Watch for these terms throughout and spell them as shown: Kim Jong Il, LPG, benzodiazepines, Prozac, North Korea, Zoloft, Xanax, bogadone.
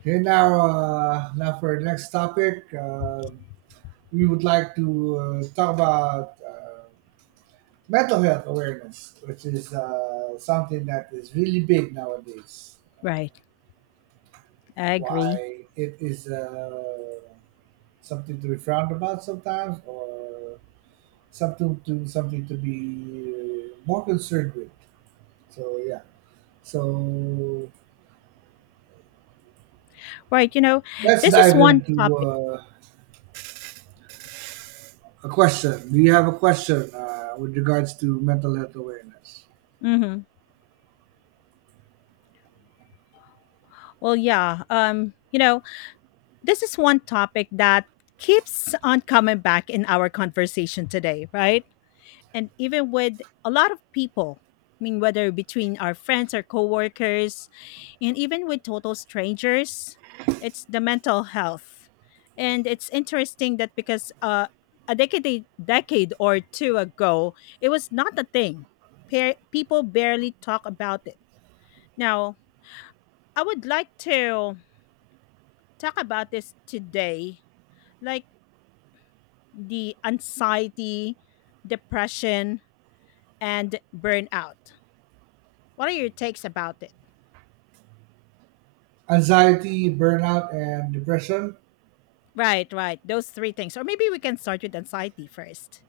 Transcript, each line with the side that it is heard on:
right: Okay, now, now for the next topic, we would like to talk about mental health awareness, which is something that is really big nowadays.
left: Right. I agree.
right: Why it is something to be frowned about sometimes, or something to be more concerned with. So yeah, so
left: Right.
right: let's
left: This is
right: dive
left: one
right: into
left: topic.
right: a question. Do you have a question with regards to mental health awareness?
left: hmm Well, yeah. This is one topic that keeps on coming back in our conversation today, right? And even with a lot of people. I mean, whether between our friends or coworkers, and even with total strangers, it's the mental health. And it's interesting that because a decade or two ago, it was not a thing. People barely talk about it. Now, I would like to talk about this today, like the anxiety, depression, and burnout. What are your takes about it?
right: Anxiety, burnout, and depression?
left: Right, right. Those three things. Or maybe we can start with anxiety first.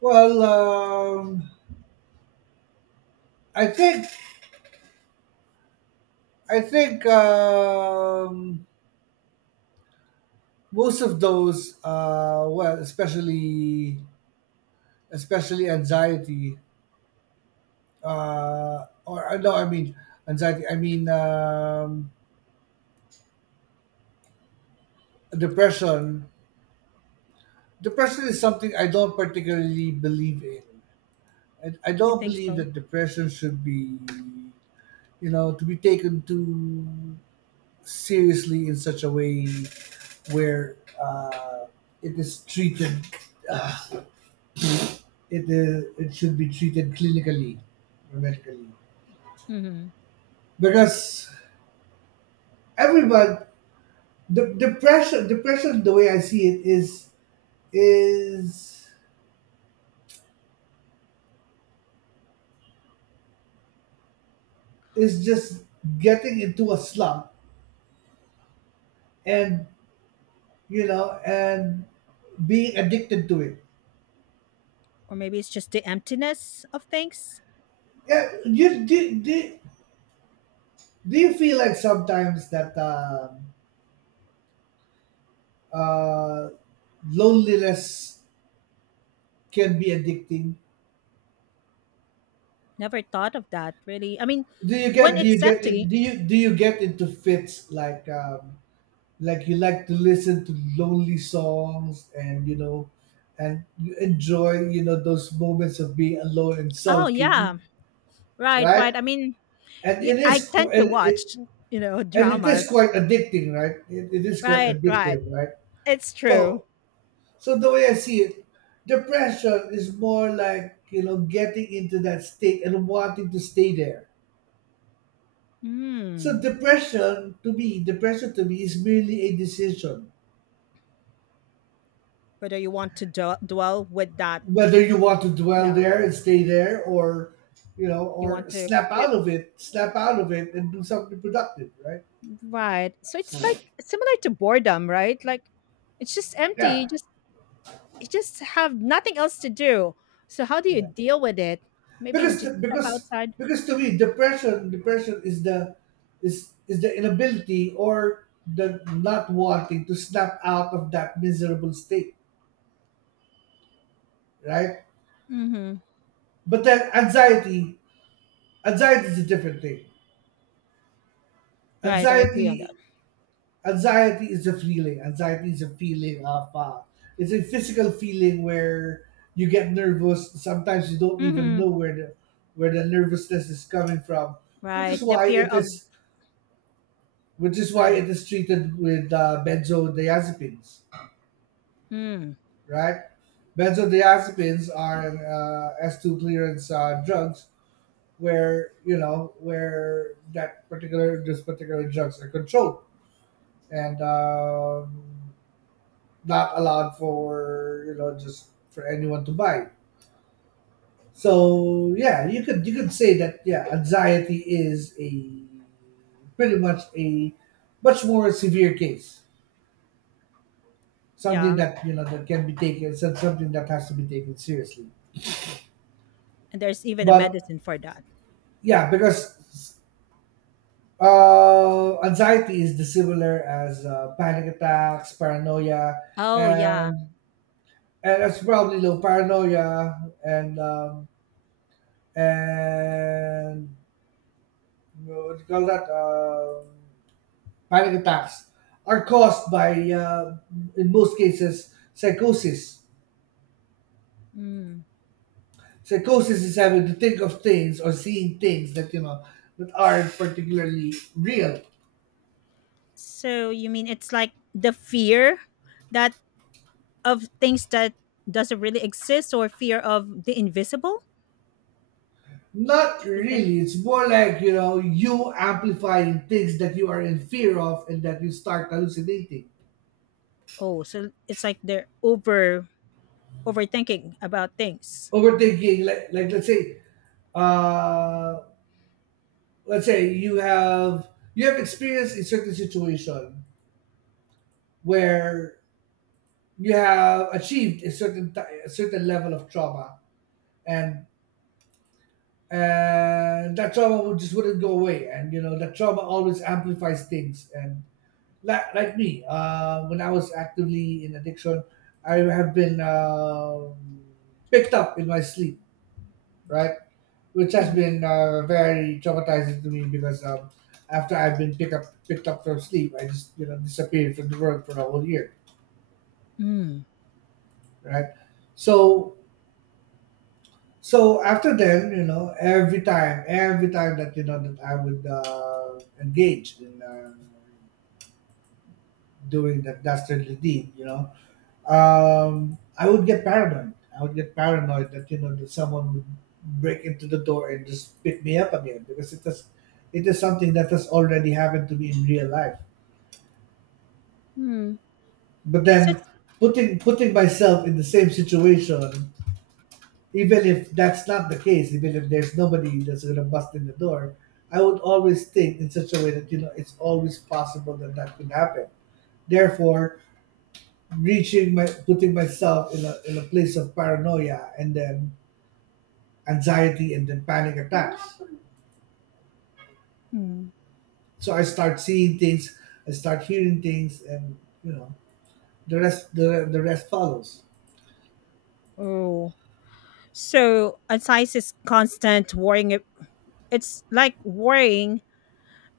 right: Well, I think I think most of those, especially anxiety, or no, I mean anxiety. I mean depression. Depression is something I don't particularly believe in. I
left: You
right: don't
left: think
right: believe
left: so?
right: that depression should be, you know, to be taken to seriously in such a way where uh, it is treated uh, it should be treated clinically or medically
left: Hmm.
right: because everyone the depression depression, the way I see it, is is just getting into a slump and, you know, and being addicted to it.
left: Or maybe it's just the emptiness of things.
right: Yeah, do you feel like sometimes that uh, loneliness can be addicting.
left: Never thought of that, really. I mean, when
right: Do you
left: it's
right: get in-
left: empty,
right: do you do you get into fits like, like you like to listen to lonely songs, and you know, and you enjoy, you know, those moments of being alone and
left: oh, yeah,
right: sulking,
left: right,
right: right?
left: right. I mean,
right: And
left: yeah,
right: it
left: I
right: is qu-
left: tend to
right: and it
left: watch, you know,
right: and it is
left: dramas.
right: quite addicting, right? It is quite
left: Right, right.
right: addictive, right?
left: It's true.
right: So So the way I see it, depression is more like, you know, getting into that state and wanting to stay there.
left: Hmm.
right: Depression to me is merely a decision
left: Whether you want to dwell with that,
right: whether you want to dwell
left: yeah,
right: there and stay there, or, you know,
left: you want
right: or
left: to. Yeah.
right: snap out of it, and do something productive, right?
left: Right. So it's like similar to boredom, right? Like it's just empty. You
right: Yeah,
left: just you just have nothing else to do. So how do you
right: yeah.
left: deal with it? Maybe you
right: because the,
left: just step
right: because
left: outside.
right: because to me, depression is the inability or the not wanting to snap out of that miserable state, right?
left: Mm-hmm.
right: But then, anxiety is a different thing.
left: Right. I agree on
right: anxiety
left: that.
right: Anxiety is a feeling. Anxiety is a feeling of It's a physical feeling where you get nervous, sometimes you don't even
left: Mm-hmm.
right: know where the nervousness is coming from, which
left: Right.
right: is
left: The
right: why
left: fear
right: it
left: of.
right: is which is why
left: Right.
right: it is treated with benzodiazepines,
left: Mm.
right: right? Benzodiazepines are S2 clearance drugs where, you know, where this particular drugs are controlled, and not allowed for, you know, just for anyone to buy. So yeah, you could say that, yeah, anxiety is a pretty much a much more severe case,
left: Yeah.
right: something that, you know, that can be something that has to be taken seriously.
left: And there's even a
right: But
left: medicine for that.
right: yeah, because anxiety is dissimilar as panic attacks, paranoia,
left: Oh yeah.
right: and that's probably low paranoia, and what do you call that panic attacks are caused by, in most cases, psychosis.
left: Mm.
right: Psychosis is having to think of things or seeing things that, you know, that aren't particularly real.
left: So you mean it's like the fear that of things that doesn't really exist, or fear of the invisible?
right: Not
left: You think.
right: really. It's more like, you know, you amplifying things that you are in fear of, and that you start hallucinating,
left: Oh, so it's like they're overthinking about things.
right: overthinking. Like let's say, uh, you have experienced a certain situation where you have achieved a certain level of trauma, and that trauma would just wouldn't go away, and, you know, that trauma always amplifies things. And like, me, when I was actively in addiction, I have been, picked up in my sleep, right? Which has
left: Mm-hmm.
right: been, very traumatizing to me, because, after I've been picked up from sleep, I just, you know, disappeared from the world for a whole year,
left: Mm.
right: right? so So after then, you know, every time that, you know, that I would, engage in, doing that dastardly deed, you know, I would get paranoid. I would get paranoid that, you know, that someone would break into the door and just pick me up again, because it is something that has already happened to me in real life.
left: Mm.
right: But
left: So
right: then,
left: it's.
right: putting myself in the same situation, even if that's not the case, even if there's nobody that's gonna bust in the door, I would always think in such a way that, you know, it's always possible that that could happen. Therefore, reaching my putting myself in a place of paranoia, and then anxiety, and then panic attacks.
left: Hmm.
right: So I start seeing things, I start hearing things, and, you know, the rest follows,
left: Oh, so anxiety is constant worrying. It's like worrying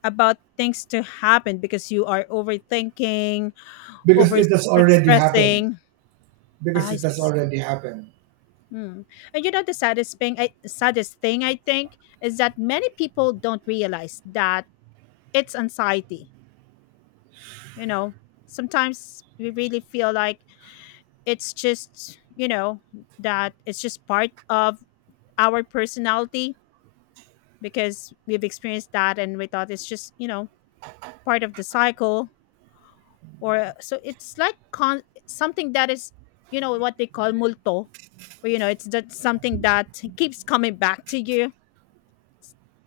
left: about things to happen because you are overthinking,
right: because
left: over
right: it has already happened.
left: stressing.
right: Because
left: I
right: it has
left: s-.
right: already happened.
left: Hmm. And the saddest thing, saddest thing I think is that many people don't realize that it's anxiety. you know sometimes we really feel like it's just, that it's just part of our personality, because we've experienced that and we thought it's just, part of the cycle, or so it's like something that is, you know, what they call multo, or it's that something that keeps coming back to you.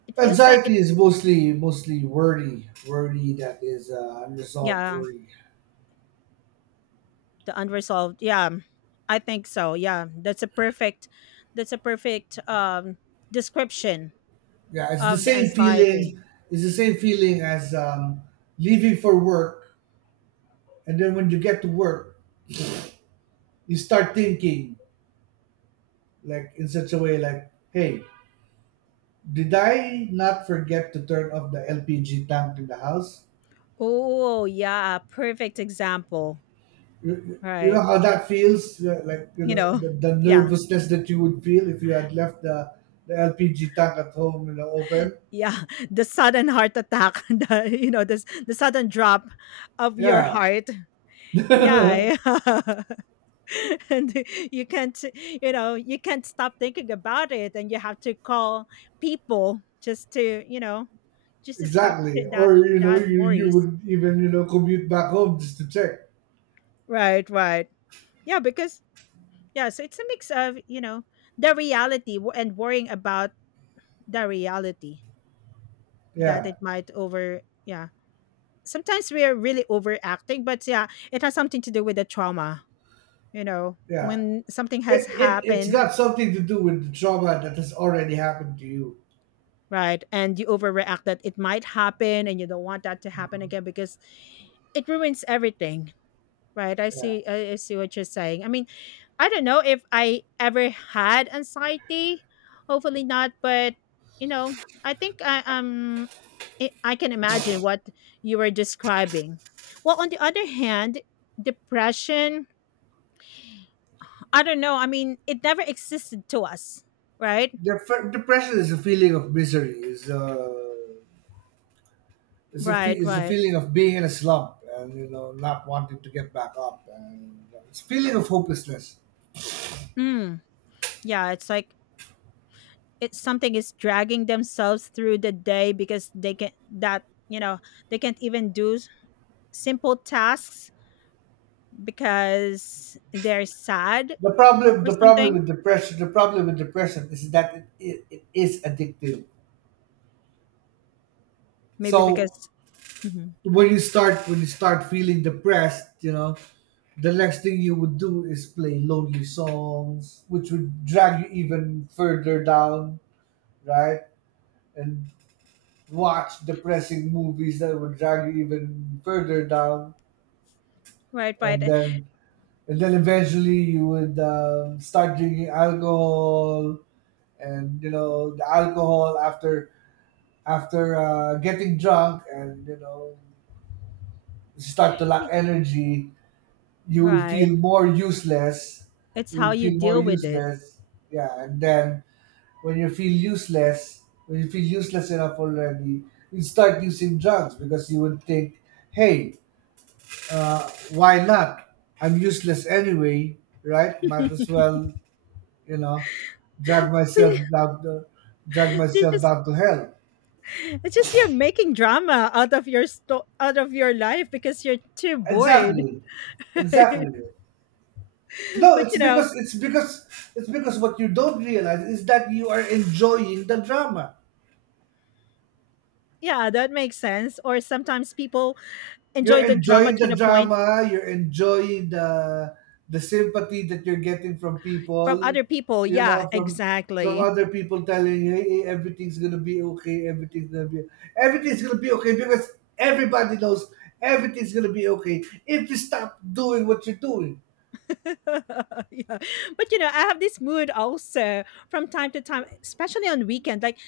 left: It feels like it.
right: Anxiety is mostly worry that is, unresolved
left: Yeah,
right: worry.
left: the unresolved, yeah, I think so, yeah, that's a perfect, that's a perfect um description
right: Yeah, it's the
left: of the
right: same
left: anxiety.
right: feeling. It's the same feeling as, leaving for work, and then when you get to work, you start thinking like, in such a way like, "Hey, did I not forget to turn off the LPG tank in the house?"
left: Oh yeah, perfect example,
right: You know
left: right,
right: how that feels, like, you
left: you
right: know,
left: know
right: the
left: yeah.
right: nervousness that you would feel if you had left the LPG tank at home, you know, open.
left: Yeah, the sudden heart attack, the, this the sudden drop of your
right: Yeah.
left: heart. Yeah. And you can't, stop thinking about it, and you have to call people just to, stop
right: Exactly.
left: that
right: Or, you know,
left: that
right: you
left: worries.
right: would even, you know, commute back home just to check.
left: Right, right. Yeah, because, yeah, so it's a mix of, you know, the reality, and worrying about the reality, that
right: Yeah,
left: it might over, yeah, sometimes we are really overacting, but yeah, it has something to do with the trauma,
right: yeah.
left: when something has
right: It's
left: happened,
right: got something to do with the trauma that has already happened to you.
left: right? And you overreact that it might happen and you don't want that to happen again, because it ruins everything, right? I
right: Yeah.
left: see, I, I see what you're saying. I mean, I don't know if I ever had anxiety, hopefully not, but you know, I think I can imagine what you were describing. Well, on the other hand, depression, I don't know. I mean, it never existed to us, right?
right: Depression is a feeling of misery.
left: Right,
right: Is a
left: right.
right: feeling of being in a slump and, you know, not wanting to get back up, and it's a feeling of hopelessness.
left: Mm. Yeah, it's like, it's something is dragging themselves through the day, because they can that you know they can't even do simple tasks because they're sad or something.
right: The problem with depression is that, it is addictive.
left: Maybe
right: So,
left: because. Mhm.
right: when you start feeling depressed, you know, the next thing you would do is play lonely songs, which would drag you even further down, right? And watch depressing movies that would drag you even further down,
left: Right, right,
right: and
left: eh,
right: then and then eventually you would, start drinking alcohol. And, you know, the alcohol after after, getting drunk and, you know, you start to lack
left: y-
right: energy, you would
left: right.
right: feel more useless.
left: It's
right: You
left: how
right: would
left: you
right: feel more
left: deal with it.
right: useless. Yeah, and then, when you feel useless, when you feel useless enough already, you start using drugs, because you would think, hey, why not? I'm useless anyway, right? Might as well, you know, drag
left: So
right: myself
left: you-.
right: down, the, drag
left: you're
right: myself
left: just
right: down to hell.
left: It's just you're making drama out of your life because you're too bored.
right: Exactly, exactly. No,
left: But,
right: it's because what you don't realize is that you are enjoying the drama.
left: yeah, that makes sense. Or sometimes people
right: You're
left: enjoy the drama
right: enjoying
left: to
right: the
left: the point
right: drama. You're enjoying the sympathy that you're getting from
left: from
right: people.
left: other people.
right: You
left: Yeah,
right: know, from
left: exactly.
right: other people telling you, hey, everything's gonna be okay. Because everybody knows everything's gonna be okay if you stop doing what you're doing.
left: yeah. But, I have this mood also from time to time, especially on weekend. Like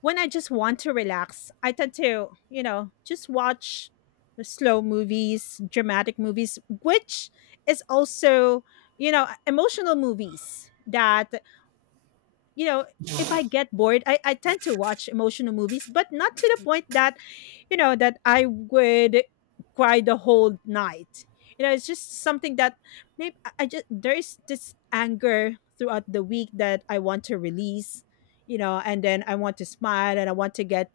left: when I just want to relax, I tend to, you know, just watch the slow movies, dramatic movies, which is also, you know, emotional movies, that, you know if I get bored, I tend to watch emotional movies, but not to the point that, that I would cry the whole night. It's just something that maybe I just there is this anger throughout the week that I want to release, and then I want to smile and I want to get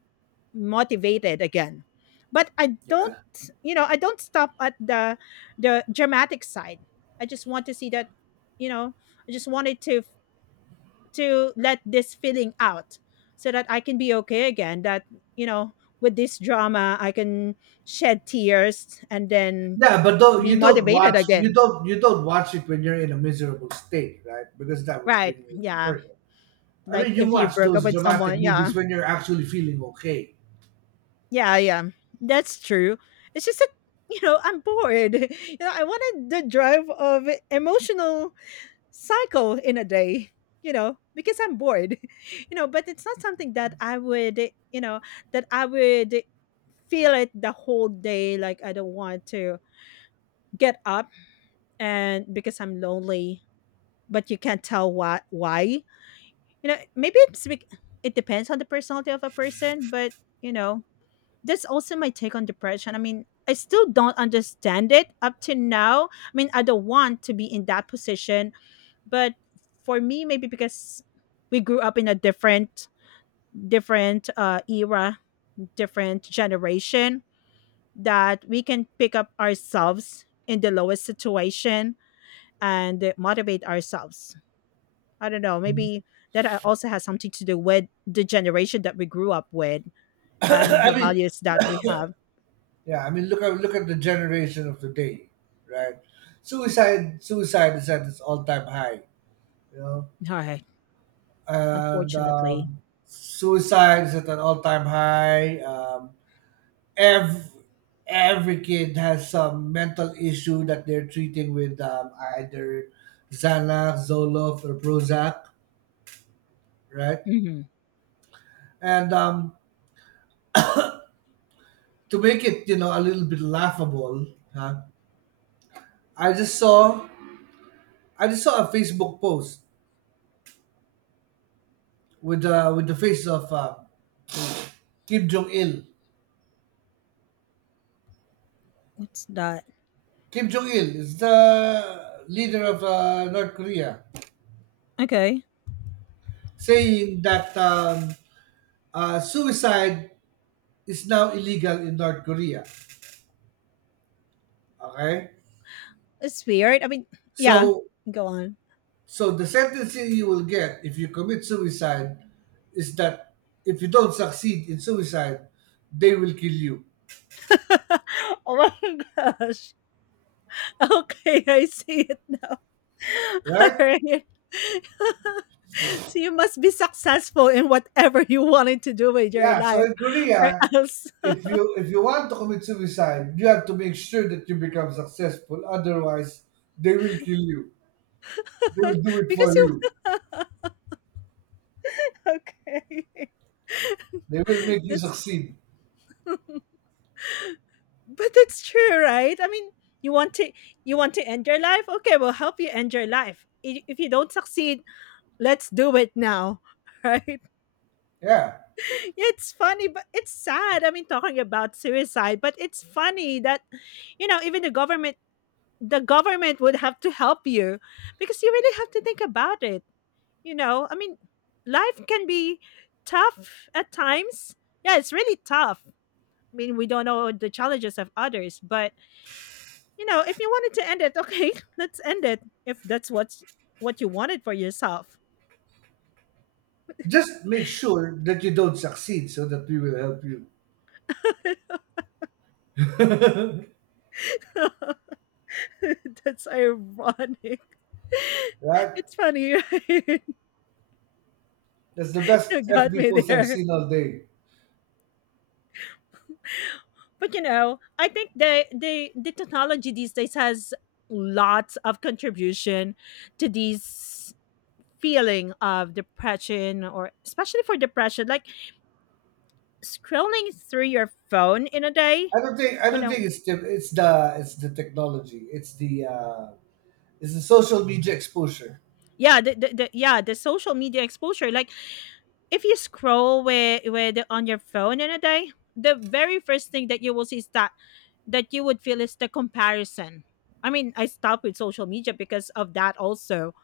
left: motivated again. But i don't
right: Yeah.
left: you know i don't stop at the dramatic side. I just want to see that, you know I just wanted to let this feeling out, so that I can be okay again. That, you know, with this drama, I can shed tears and then
right: Yeah, but though
left: be
right: you don't
left: motivated
right: watch,
left: again.
right: you don't watch it when you're in a miserable state, right? Because that would
left: Right.
right: bring you even
left: Yeah.
right: further. I
left: Like
right: mean, you
left: if you
right: watch
left: broke up
right: those
left: with
right: dramatic
left: someone. Yeah.
right: movies when you're actually feeling okay.
left: Yeah. Yeah. That's true. It's just that, you know, I'm bored. You know, I wanted the drive of emotional cycle in a day, because I'm bored. But it's not something that I would you know that I would feel it the whole day, like I don't want to get up, and because I'm lonely, but you can't tell why, maybe it's it depends on the personality of a person. But, you know that's also my take on depression. I mean, I still don't understand it up to now. I mean, I don't want to be in that position, but for me, maybe because we grew up in a different, era, different generation, that we can pick up ourselves in the lowest situation and motivate ourselves. I don't know, maybe that, also has something to do with the generation that we grew up with, and
right: I
left: the
right: mean,
left: values that we have.
right: yeah, I mean, look at the generation of today, right? Suicide is at its all time high, you know,
left: All right.
right: and,
left: Unfortunately.
right: suicide is at an all time high. Every every kid has some mental issue that they're treating with, either Xanax, Zoloft, or Prozac, right?
left: Hmm.
right: And, to make it, you know, a little bit laughable, huh? I just saw I just saw a Facebook post with, with the face of, Kim Jong Il.
left: What's that?
right: Kim Jong Il is the leader of, North Korea,
left: Okay.
right: saying that, suicide is now illegal in North Korea. Okay.
left: It's weird, I mean, yeah,
right: So,
left: go on.
right: so the sentence you will get if you commit suicide is that, if you don't succeed in suicide, they will kill you,
left: Oh my gosh. Okay, I see it.
right: right?
left: Alright. So you must be successful in whatever you wanted to do with your
right: Yeah. So
left: life,
right: in
left: or
right: Korea,
left: else.
right: if you want to commit suicide, you have to make sure that you become successful. Otherwise, they will kill you. They will do it
left: Because
right: for
left: you.
right: you.
left: Okay.
right: They will make you
left: That's.
right: succeed.
left: But that's true, right? I mean, you want to you want to end your life? Okay, we'll help you end your life. If you don't succeed, let's do it now. Right?
right: Yeah.
left: Yeah, it's funny, but it's sad. I mean, talking about suicide, but it's funny that, even the government, the government would have to help you, because you really have to think about it. I mean, life can be tough at times. Yeah, it's really tough. I mean, we don't know the challenges of others, but, if you wanted to end it, okay, let's end it. If that's what's what you wanted for yourself.
right: Just make sure that you don't succeed so that we will help you.
left: That's ironic.
right: Right?
left: It's funny, right?
right: That's the best
left: You got
right: FB
left: me
right: post I've
left: there.
right: seen all day.
left: But, I think the technology these days has lots of contribution to these feeling of depression, or especially for depression, like scrolling through your phone in a day,
right: I
left: you
right: don't
left: know.
right: think it's the technology. It's the, it's the social media exposure.
left: Yeah, the yeah, the social media exposure, like if you scroll with on your phone in a day, the very first thing that you will see is that you would feel is the comparison. I mean, I stopped with social media because of that also,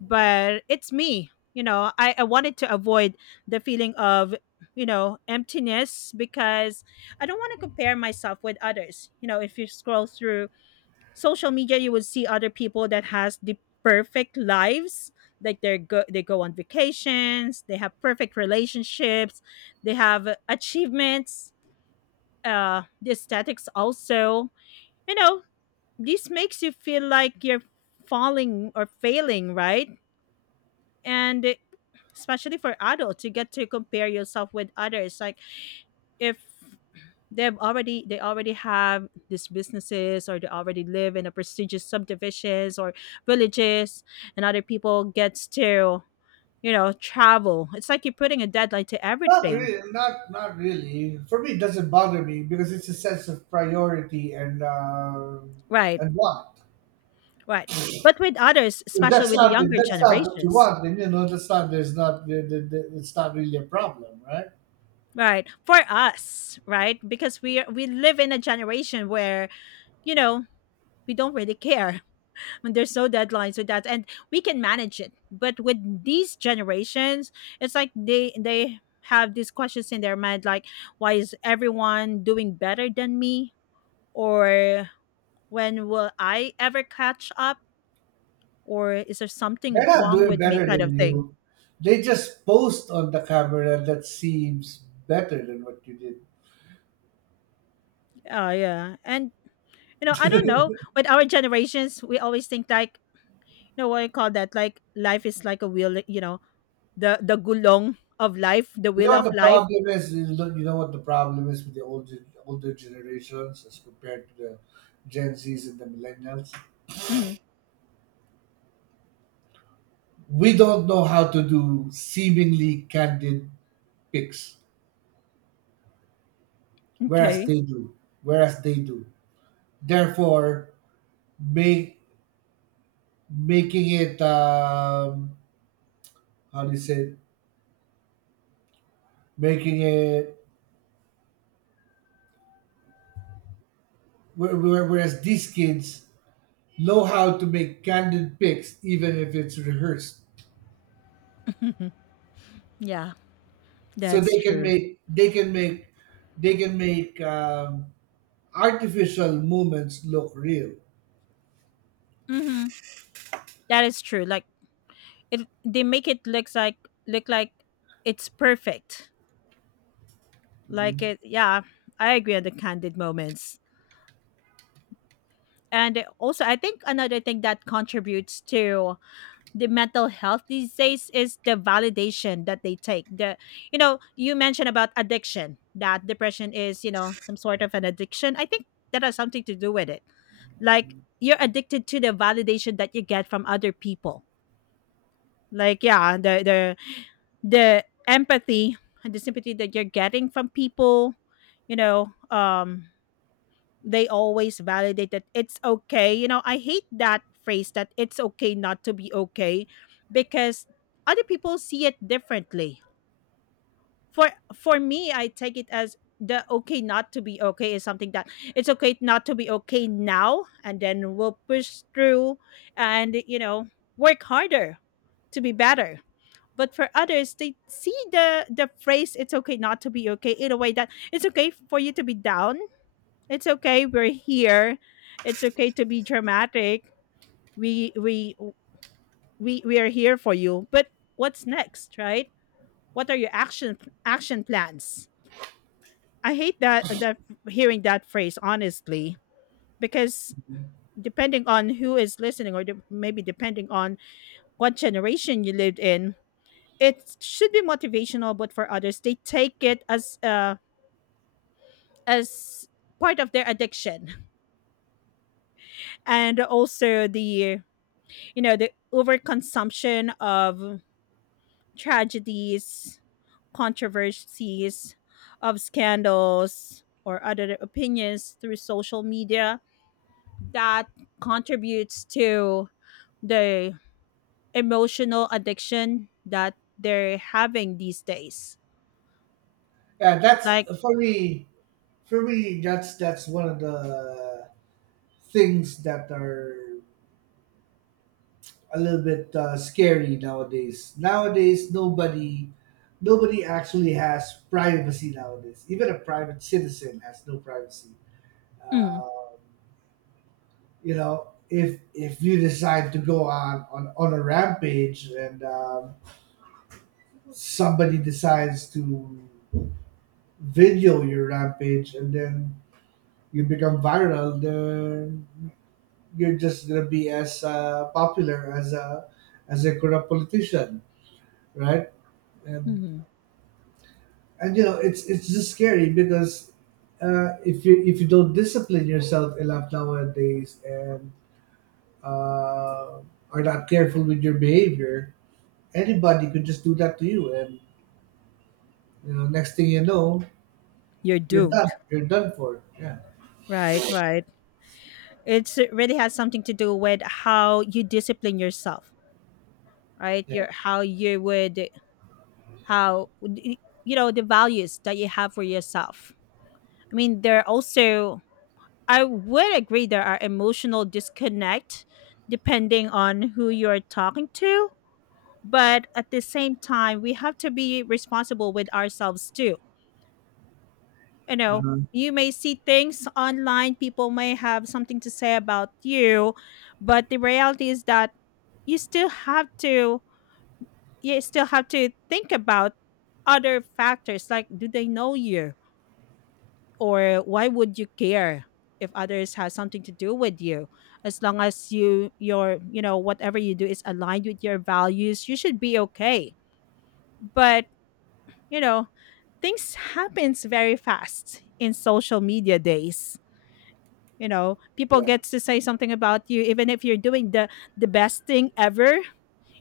left: but it's me, I wanted to avoid the feeling of, emptiness, because I don't want to compare myself with others. If you scroll through social media, you would see other people that has the perfect lives, like they're they go on vacations, they have perfect relationships, they have achievements, the aesthetics also, you know this makes you feel like you're falling or failing, right? And especially for adults, you get to compare yourself with others, like if they already have these businesses, or they already live in a prestigious subdivisions or villages, and other people gets to, travel. It's like you're putting a deadline to
right: Not
left: everything,
right: really, not really. For me, it doesn't bother me, because it's a sense of priority and,
left: right,
right: and want.
left: right, but with others, especially with the
right: If
left: younger
right: that's not what you
left: generations,
right: want, then, you know, that's not there's not there- there- there- it's not really a problem, right?
left: right, for us, right, because we live in a generation where, you know we don't really care, and there's no deadlines with that, and we can manage it, but with these generations, it's like they have these questions in their mind, like why is everyone doing better than me, or when will I ever catch up, or is there
right: They're
left: something
right: not
left: wrong
right: doing
left: with me,
right: better
left: kind of
right: than
left: thing.
right: you. They just post on the camera that seems better than what you did.
left: Oh yeah, and, I don't know, with our generations we always think like, you know what I call that, like life is like a wheel, you know, the gulong of life, the
right: You know
left: wheel
right: what
left: of
right: the
left: life.
right: problem is? You know what the problem is with the older generations as compared to the Gen Zs and the millennials?
left: Mhm.
right: We don't know how to do seemingly candid pics, whereas
left: Okay.
right: they do. Whereas they do. Therefore, make making it how do you say? Making it whereas these kids know how to make candid pics, even if it's rehearsed.
left: Yeah.
right: So
left: That's
right: they can
left: true.
right: make they can make they can make artificial movements look real.
left: Mhm. That is true. Like it they make it look like it's perfect. Like it, yeah, I agree on the candid moments. And also I think another thing that contributes to the mental health these days is the validation that they take. The You know, you mentioned about addiction, that depression is, some sort of an addiction. I think that has something to do with it. Like you're addicted to the validation that you get from other people. Like yeah, the empathy and the sympathy that you're getting from people you know um they always validate that it's okay. I hate that phrase that it's okay not to be okay, because other people see it differently. For for me, I take it as the "okay not to be okay" is something that it's okay not to be okay now, and then we'll push through and work harder to be better. But for others, they see the phrase "it's okay not to be okay" in a way that it's okay for you to be down, it's okay, we're here, it's okay to be dramatic, we we we are here for you. But what's next, right? What are your action plans? I hate that that hearing that phrase, honestly, because depending on who is listening, or maybe depending on what generation you lived in, it should be motivational, but for others they take it as part of their addiction. And also the, the overconsumption of tragedies, controversies, of scandals or other opinions through social media, that contributes to the emotional addiction that they're having these days.
right: Yeah, that's
left: Like.
right: for me for me, that's one of the things that are a little bit scary nowadays. Nobody actually has privacy nowadays. Even a private citizen has no privacy.
left: Mm.
right: um, you know, if you decide to go on a rampage, and somebody decides to video your rampage, and then you become viral, then you're just gonna be as popular as a corrupt politician, right? And
left: Mhm.
right: and you know, it's just scary because if you don't discipline yourself enough nowadays, and uh, are not careful with your behavior, anybody could just do that to you. And you know, next thing you know,
left: You're
right: you're
left: doomed.
right: done. You're done for. Yeah.
left: Right, right, it really has something to do with how you discipline yourself, right? Your, how you would, how you know, the values that you have for yourself. I mean, there are also, I would agree, there are emotional disconnect depending on who you're talking to, but at the same time we have to be responsible with ourselves too, you know.
right: Uh-huh.
left: You may see things online, people may have something to say about you, but the reality is that you still have to you still have to think about other factors, like do they know you, or why would you care if others has something to do with you? As long as you, your, you know, whatever you do is aligned with your values, you should be okay. But you know, things happens very fast in social media days. You know, people
right: Yeah,
left: gets to say something about you, even if you're doing the best thing ever.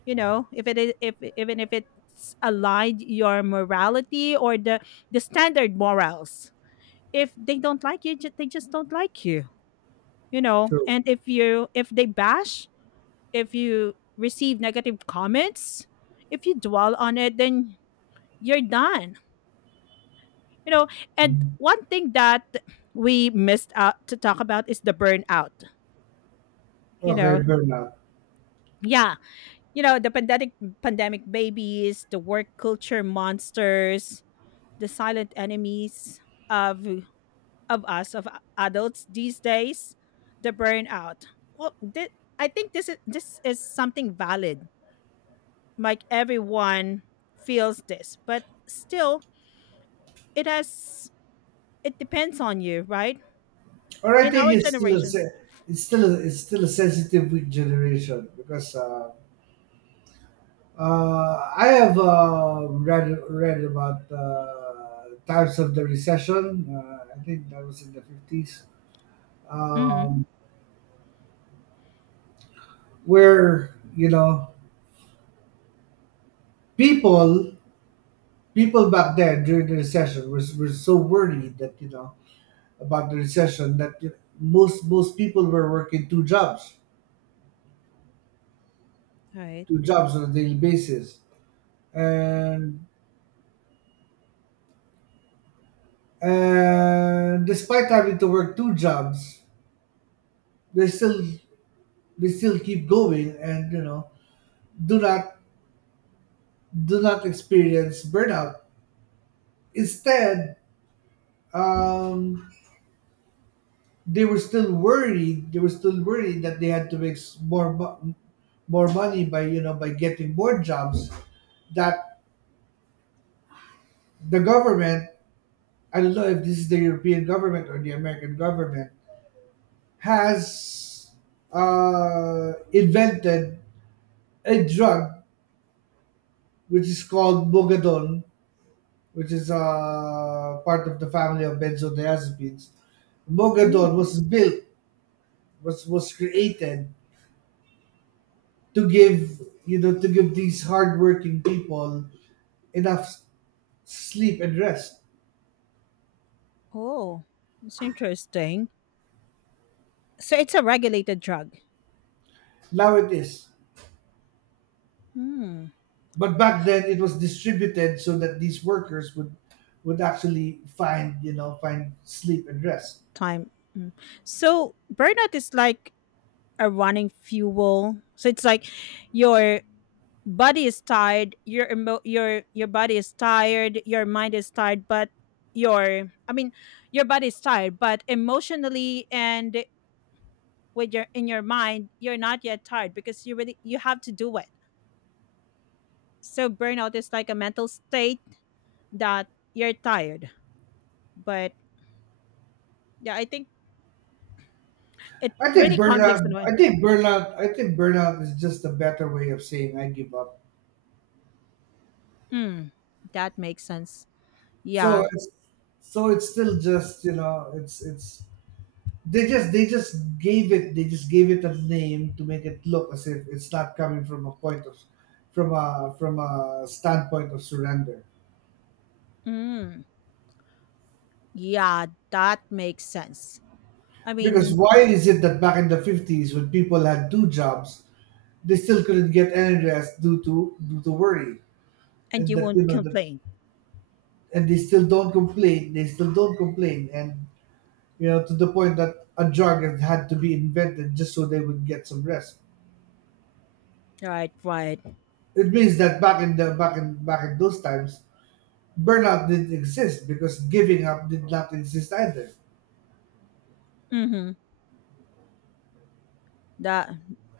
left: You know, if it is, if even if it's aligned your morality or the standard morals, if they don't like you, they just don't like you. You know,
right: true.
left: and if they bash, if you receive negative comments, if you dwell on it, then you're done, you know. And
right: Mhm.
left: one thing that we missed out to talk about is the burnout, you know.
right: Okay, burnout.
left: Yeah, you know, the pandemic, pandemic babies, the work culture monsters, the silent enemies of of us of adults these days, the burnout. Well, I think this is something valid. Like everyone feels this, but still, it has, it depends on you, right?
right: Or I
left: In
right: think
left: our generation.
right: it's still a sensitive weak generation because I have read about times of the recession. I think that was in the 50s,
left: Mm-hmm.
right: um, where you know people people back then during the recession was were so worried that you know about the recession that you, most people were working two jobs
left: Right.
right: to jobs on a daily basis. And and despite having to work two jobs, they still they still keep going, and you know, do not do not experience burnout. Instead, um, they were still worried. They were still worried that they had to make more money by you know by getting more jobs. That the government, I don't know if this is the European government or the American government, has invented a drug which is called bogadone, which is part of the family of benzodiazepines. Bogadone
left: Mm.
right: was built, was created to give to give these hardworking people enough sleep and rest.
left: Oh, it's interesting. So it's a regulated drug.
right: Now it is,
left: Hmm.
right: but back then it was distributed so that these workers would actually find you know find sleep and rest.
left: Time. Mm. So burnout is like a running fuel. So it's like your body is tired, your your body is tired, your mind is tired, but your I mean, your body is tired but emotionally and with your in your mind you're not yet tired because you really, you have to do it. So burnout is like a mental state that you're tired, but yeah, I think it really conflicts in one.
right: I think burnout is just a better way of saying I give up.
left: Mm, that makes sense.
right: So
left: Yeah.
right: it's so it's still just, you know, it's they just gave it they just gave it a name to make it look as if it's not coming from a point of, from a standpoint of surrender.
left: Mm, yeah, that makes sense, I
right: Because
left: mean.
right: why is it that back in the 50s when people had two jobs, they still couldn't get any rest due to worry,
left: And
right: and
left: you
right: that you
left: won't
right: know that
left: complain,
right: and they still don't complain. They still don't complain, and you know, to the point that a drug had to be invented just so they would get some rest.
left: right, right.
right: It means that back in the back in back in those times, burnout didn't exist because giving up did not exist either.
left: Mm-hmm. That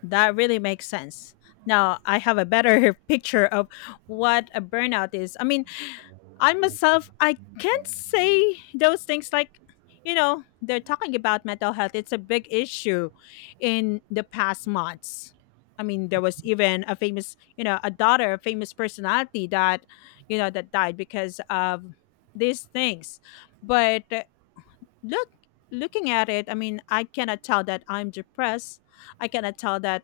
left: that really makes sense. Now I have a better picture of what a burnout is. I mean, I myself I can't say those things, like, you know, they're talking about mental health. It's a big issue in the past months. I mean, there was even a famous, you know, a daughter, a famous personality that, you know, that died because of these things. But look looking at it, I mean, I cannot tell that I'm depressed, I cannot tell that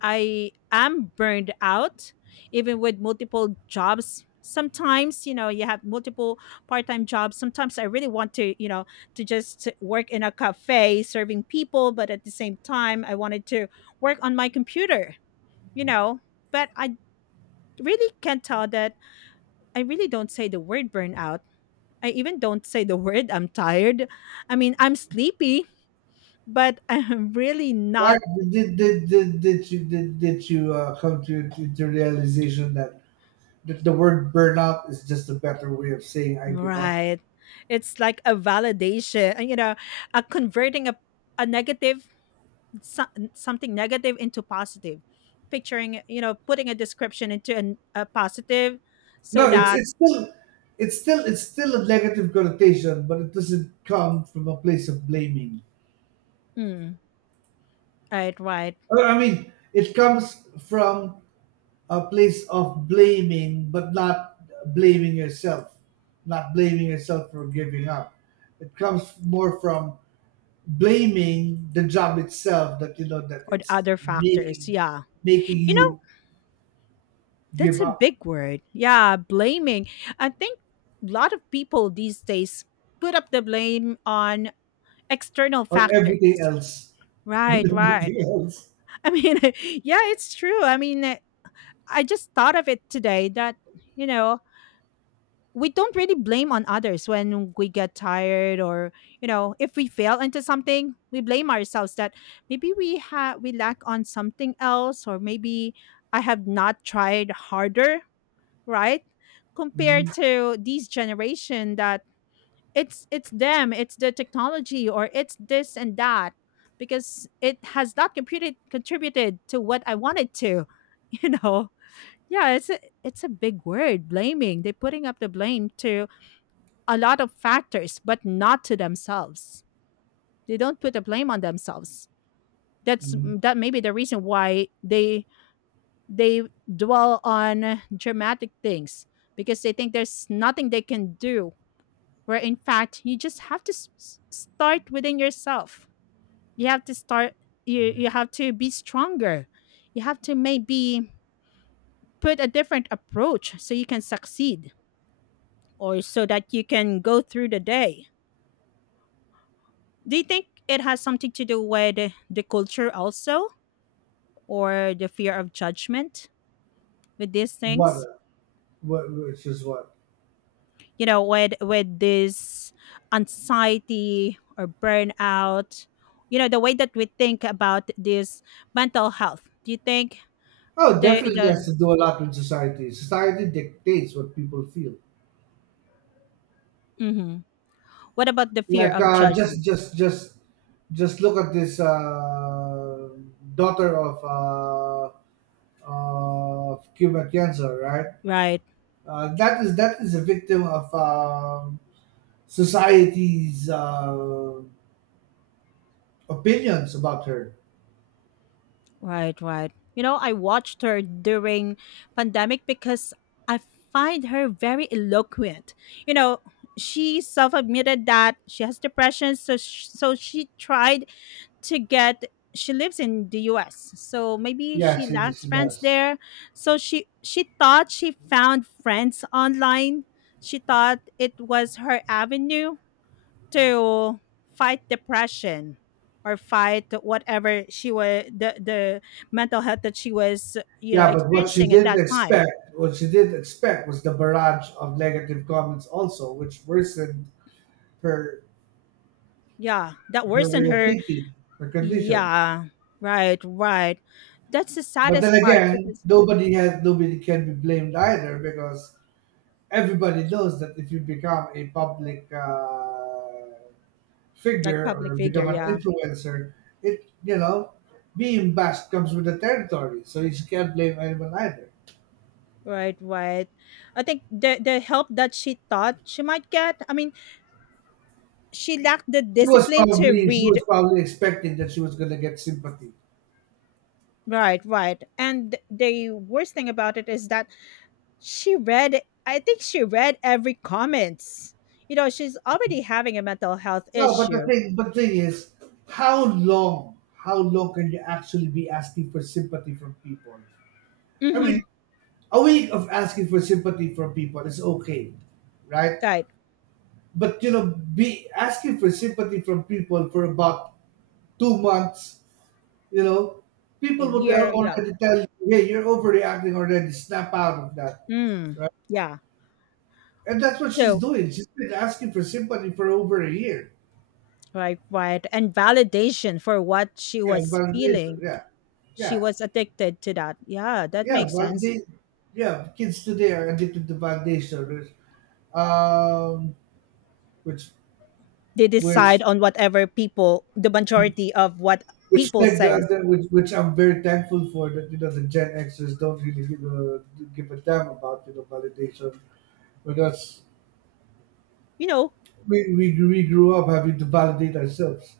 left: I am burned out. Even with multiple jobs sometimes, you know, you have multiple part-time jobs, sometimes I really want to, you know, to just work in a cafe serving people, but at the same time I wanted to work on my computer, you know. But I really can't tell that, I really don't say the word burnout. I even don't say the word "I'm tired." I mean, I'm sleepy, but I'm really
right: Right?
left: not.
right: Did you come to the realization that the word burnout is just a better way of saying I give up?
left: Right. It's like a validation, you know, a converting a, negative, so- something negative into positive, picturing, you know, putting a description into an, a positive, so
right: No, it's
left: that,
right: it's still it's still it's still a negative connotation, but it doesn't come from a place of blaming.
left: mm, right, right,
right: I mean, it comes from a place of blaming, but not blaming yourself, not blaming yourself for giving up. It comes more from blaming the job itself, that you know, that
left: or the
right: it's
left: other factors.
right: making
left: Yeah.
right: making
left: You know,
right: you
left: that's
right: give
left: a
right: up
left: big word. Yeah, blaming. I think a lot of people these days put up the blame on external
right: on everything
left: factors.
right: else, on
left: Right, right.
right: everything else.
left: I mean, yeah, it's true. I mean, I just thought of it today that, you know, we don't really blame on others when we get tired, or, you know, if we fail into something, we blame ourselves that maybe we lack on something else, or maybe I have not tried harder, right?
right: mm
left: Compared to these generation that it's them, it's the technology, or it's this and that, because it has not computed, contributed to what I wanted to, you know. Yeah, it's a big word, blaming. They're putting up the blame to a lot of factors but not to themselves, they don't put the blame on themselves.
right: mm.
left: That may be the reason why they dwell on dramatic things, because they think there's nothing they can do, where in fact you just have to start within yourself. You have to start, you have to be stronger, you have to maybe put a different approach so you can succeed, or so that you can go through the day. Do you think it has something to do with the culture also, or the fear of judgment with these
right: What, uh,
left: things?
right: which is what?
left: You know, with this anxiety or burnout, you know, the way that we think about this mental health, do you think?
right: Oh, definitely
left: The
right: has to do a lot with society. Society dictates what people feel.
left: Mhm. What about the fear
right: Like
left: of
right: just
left: judgment?
right: just just just look at this daughter of Cuba cancer, right?
left: Right,
right: That is a victim of society's opinions about her.
left: right, right. You know, I watched her during pandemic because I find her very eloquent. You know, she self-admitted that she has depression, so she tried to get, she lives in the US. So maybe
right: Yeah,
left: she
right: she,
left: lacks
right: she
left: friends
right: does.
left: there. So she thought she found friends online. She thought it was her avenue to fight depression, or fight whatever she was, the mental health that she was, you know,
right: Yeah, but what she
left: experiencing at
right: didn't
left: that time.
right: expect, what she didn't expect, was the barrage of negative comments also, which worsened her
left: Yeah, that
right: her
left: worsened
right: way of
left: her.
right: thinking, her condition.
left: Yeah, right, right. That's the
right: But then
left: saddest part
right: again,
left: because,
right: nobody can be blamed either, because everybody knows that if you become a public
left: like,
right: figure
left: public
right: or
left: figure,
right: become an
left: yeah.
right: influencer, it you know being bashed comes with the territory. So you can't blame anyone either.
left: Right, right. I think the help that she thought she might get, I mean, she lacked the
right: She was
left: discipline to
right: probably she
left: read.
right: was probably expecting that she was gonna get sympathy.
left: Right, right. And the worst thing about it is that she read, I think she read every comments. You know, she's already having a mental health
right: No, but the
left: issue.
right: thing but the thing is, how long can you actually be asking for sympathy from people? I
left: Mm-hmm.
right: mean, a way of asking for sympathy from people is okay, right?
left: Right.
right: But you know, be asking for sympathy from people for about 2 months, you know,
left: A
right: people will tell,
left: year, yeah.
right: already tell you, hey, you're overreacting already. Snap out of that,
left: Mm,
right: right?
left: yeah.
right: And that's what she's
left: So,
right: doing. She's been asking for sympathy for over a year.
left: right, right. And validation for what she
right: Yeah,
left: was
right: validation.
left: feeling.
right: Yeah,
left: She
right: yeah,
left: was addicted to that. Yeah, that
right: yeah.
left: makes sense.
right: Validate. Yeah, kids today are addicted to validation. There's um, which
left: They decide
right: which
left: on whatever people, the majority of what
right: Which,
left: people
right: thank God,
left: says,
right: that which I'm very thankful for that you know the Gen Xers don't really give a damn about validation, because
left: you know.
right: we grew up having to validate ourselves.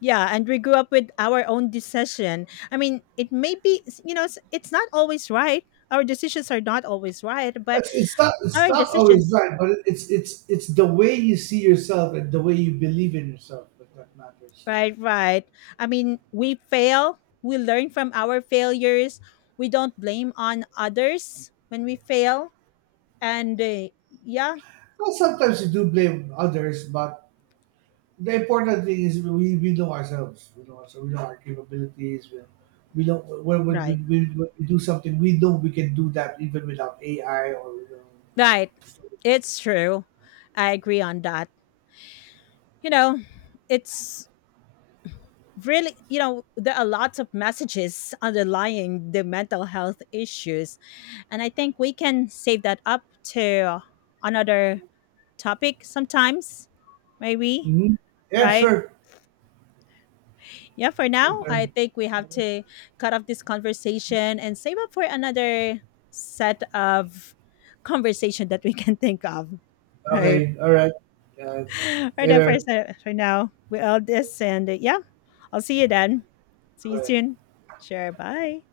left: Yeah, and we grew up with our own decision, I mean, it may be, you know, it's not always right, our decisions are not always right, but
right: It's, it's not it's
left: our
right: not always
left: decisions.
right: right, but it's the way you see yourself and the way you believe in yourself that matters.
left: Right, right. I mean, we fail, we learn from our failures. We don't blame on others when we fail. And yeah,
right: Well, sometimes you do blame others, but the important thing is we know ourselves. You know, so we know our capabilities. We know when, when,
left: right.
right: when, we, when we do something. We know we can do that even without AI or. You know.
left: Right. It's true. I agree on that. You know, it's really, you know, there are lots of messages underlying the mental health issues. And I think we can save that up to another topic sometimes, maybe,
right: Mhm. Yeah,
left: right?
right: sure.
left: Yeah, for now, I
right: Okay.
left: think we have to cut off this conversation and save up for another set of conversation that we can think of, right?
right: Okay. All right. Uh,
left: Right then,
right: Later.
left: first, for now, we all this, and yeah, I'll see you then. See you
right: Bye.
left: soon. Sure, bye.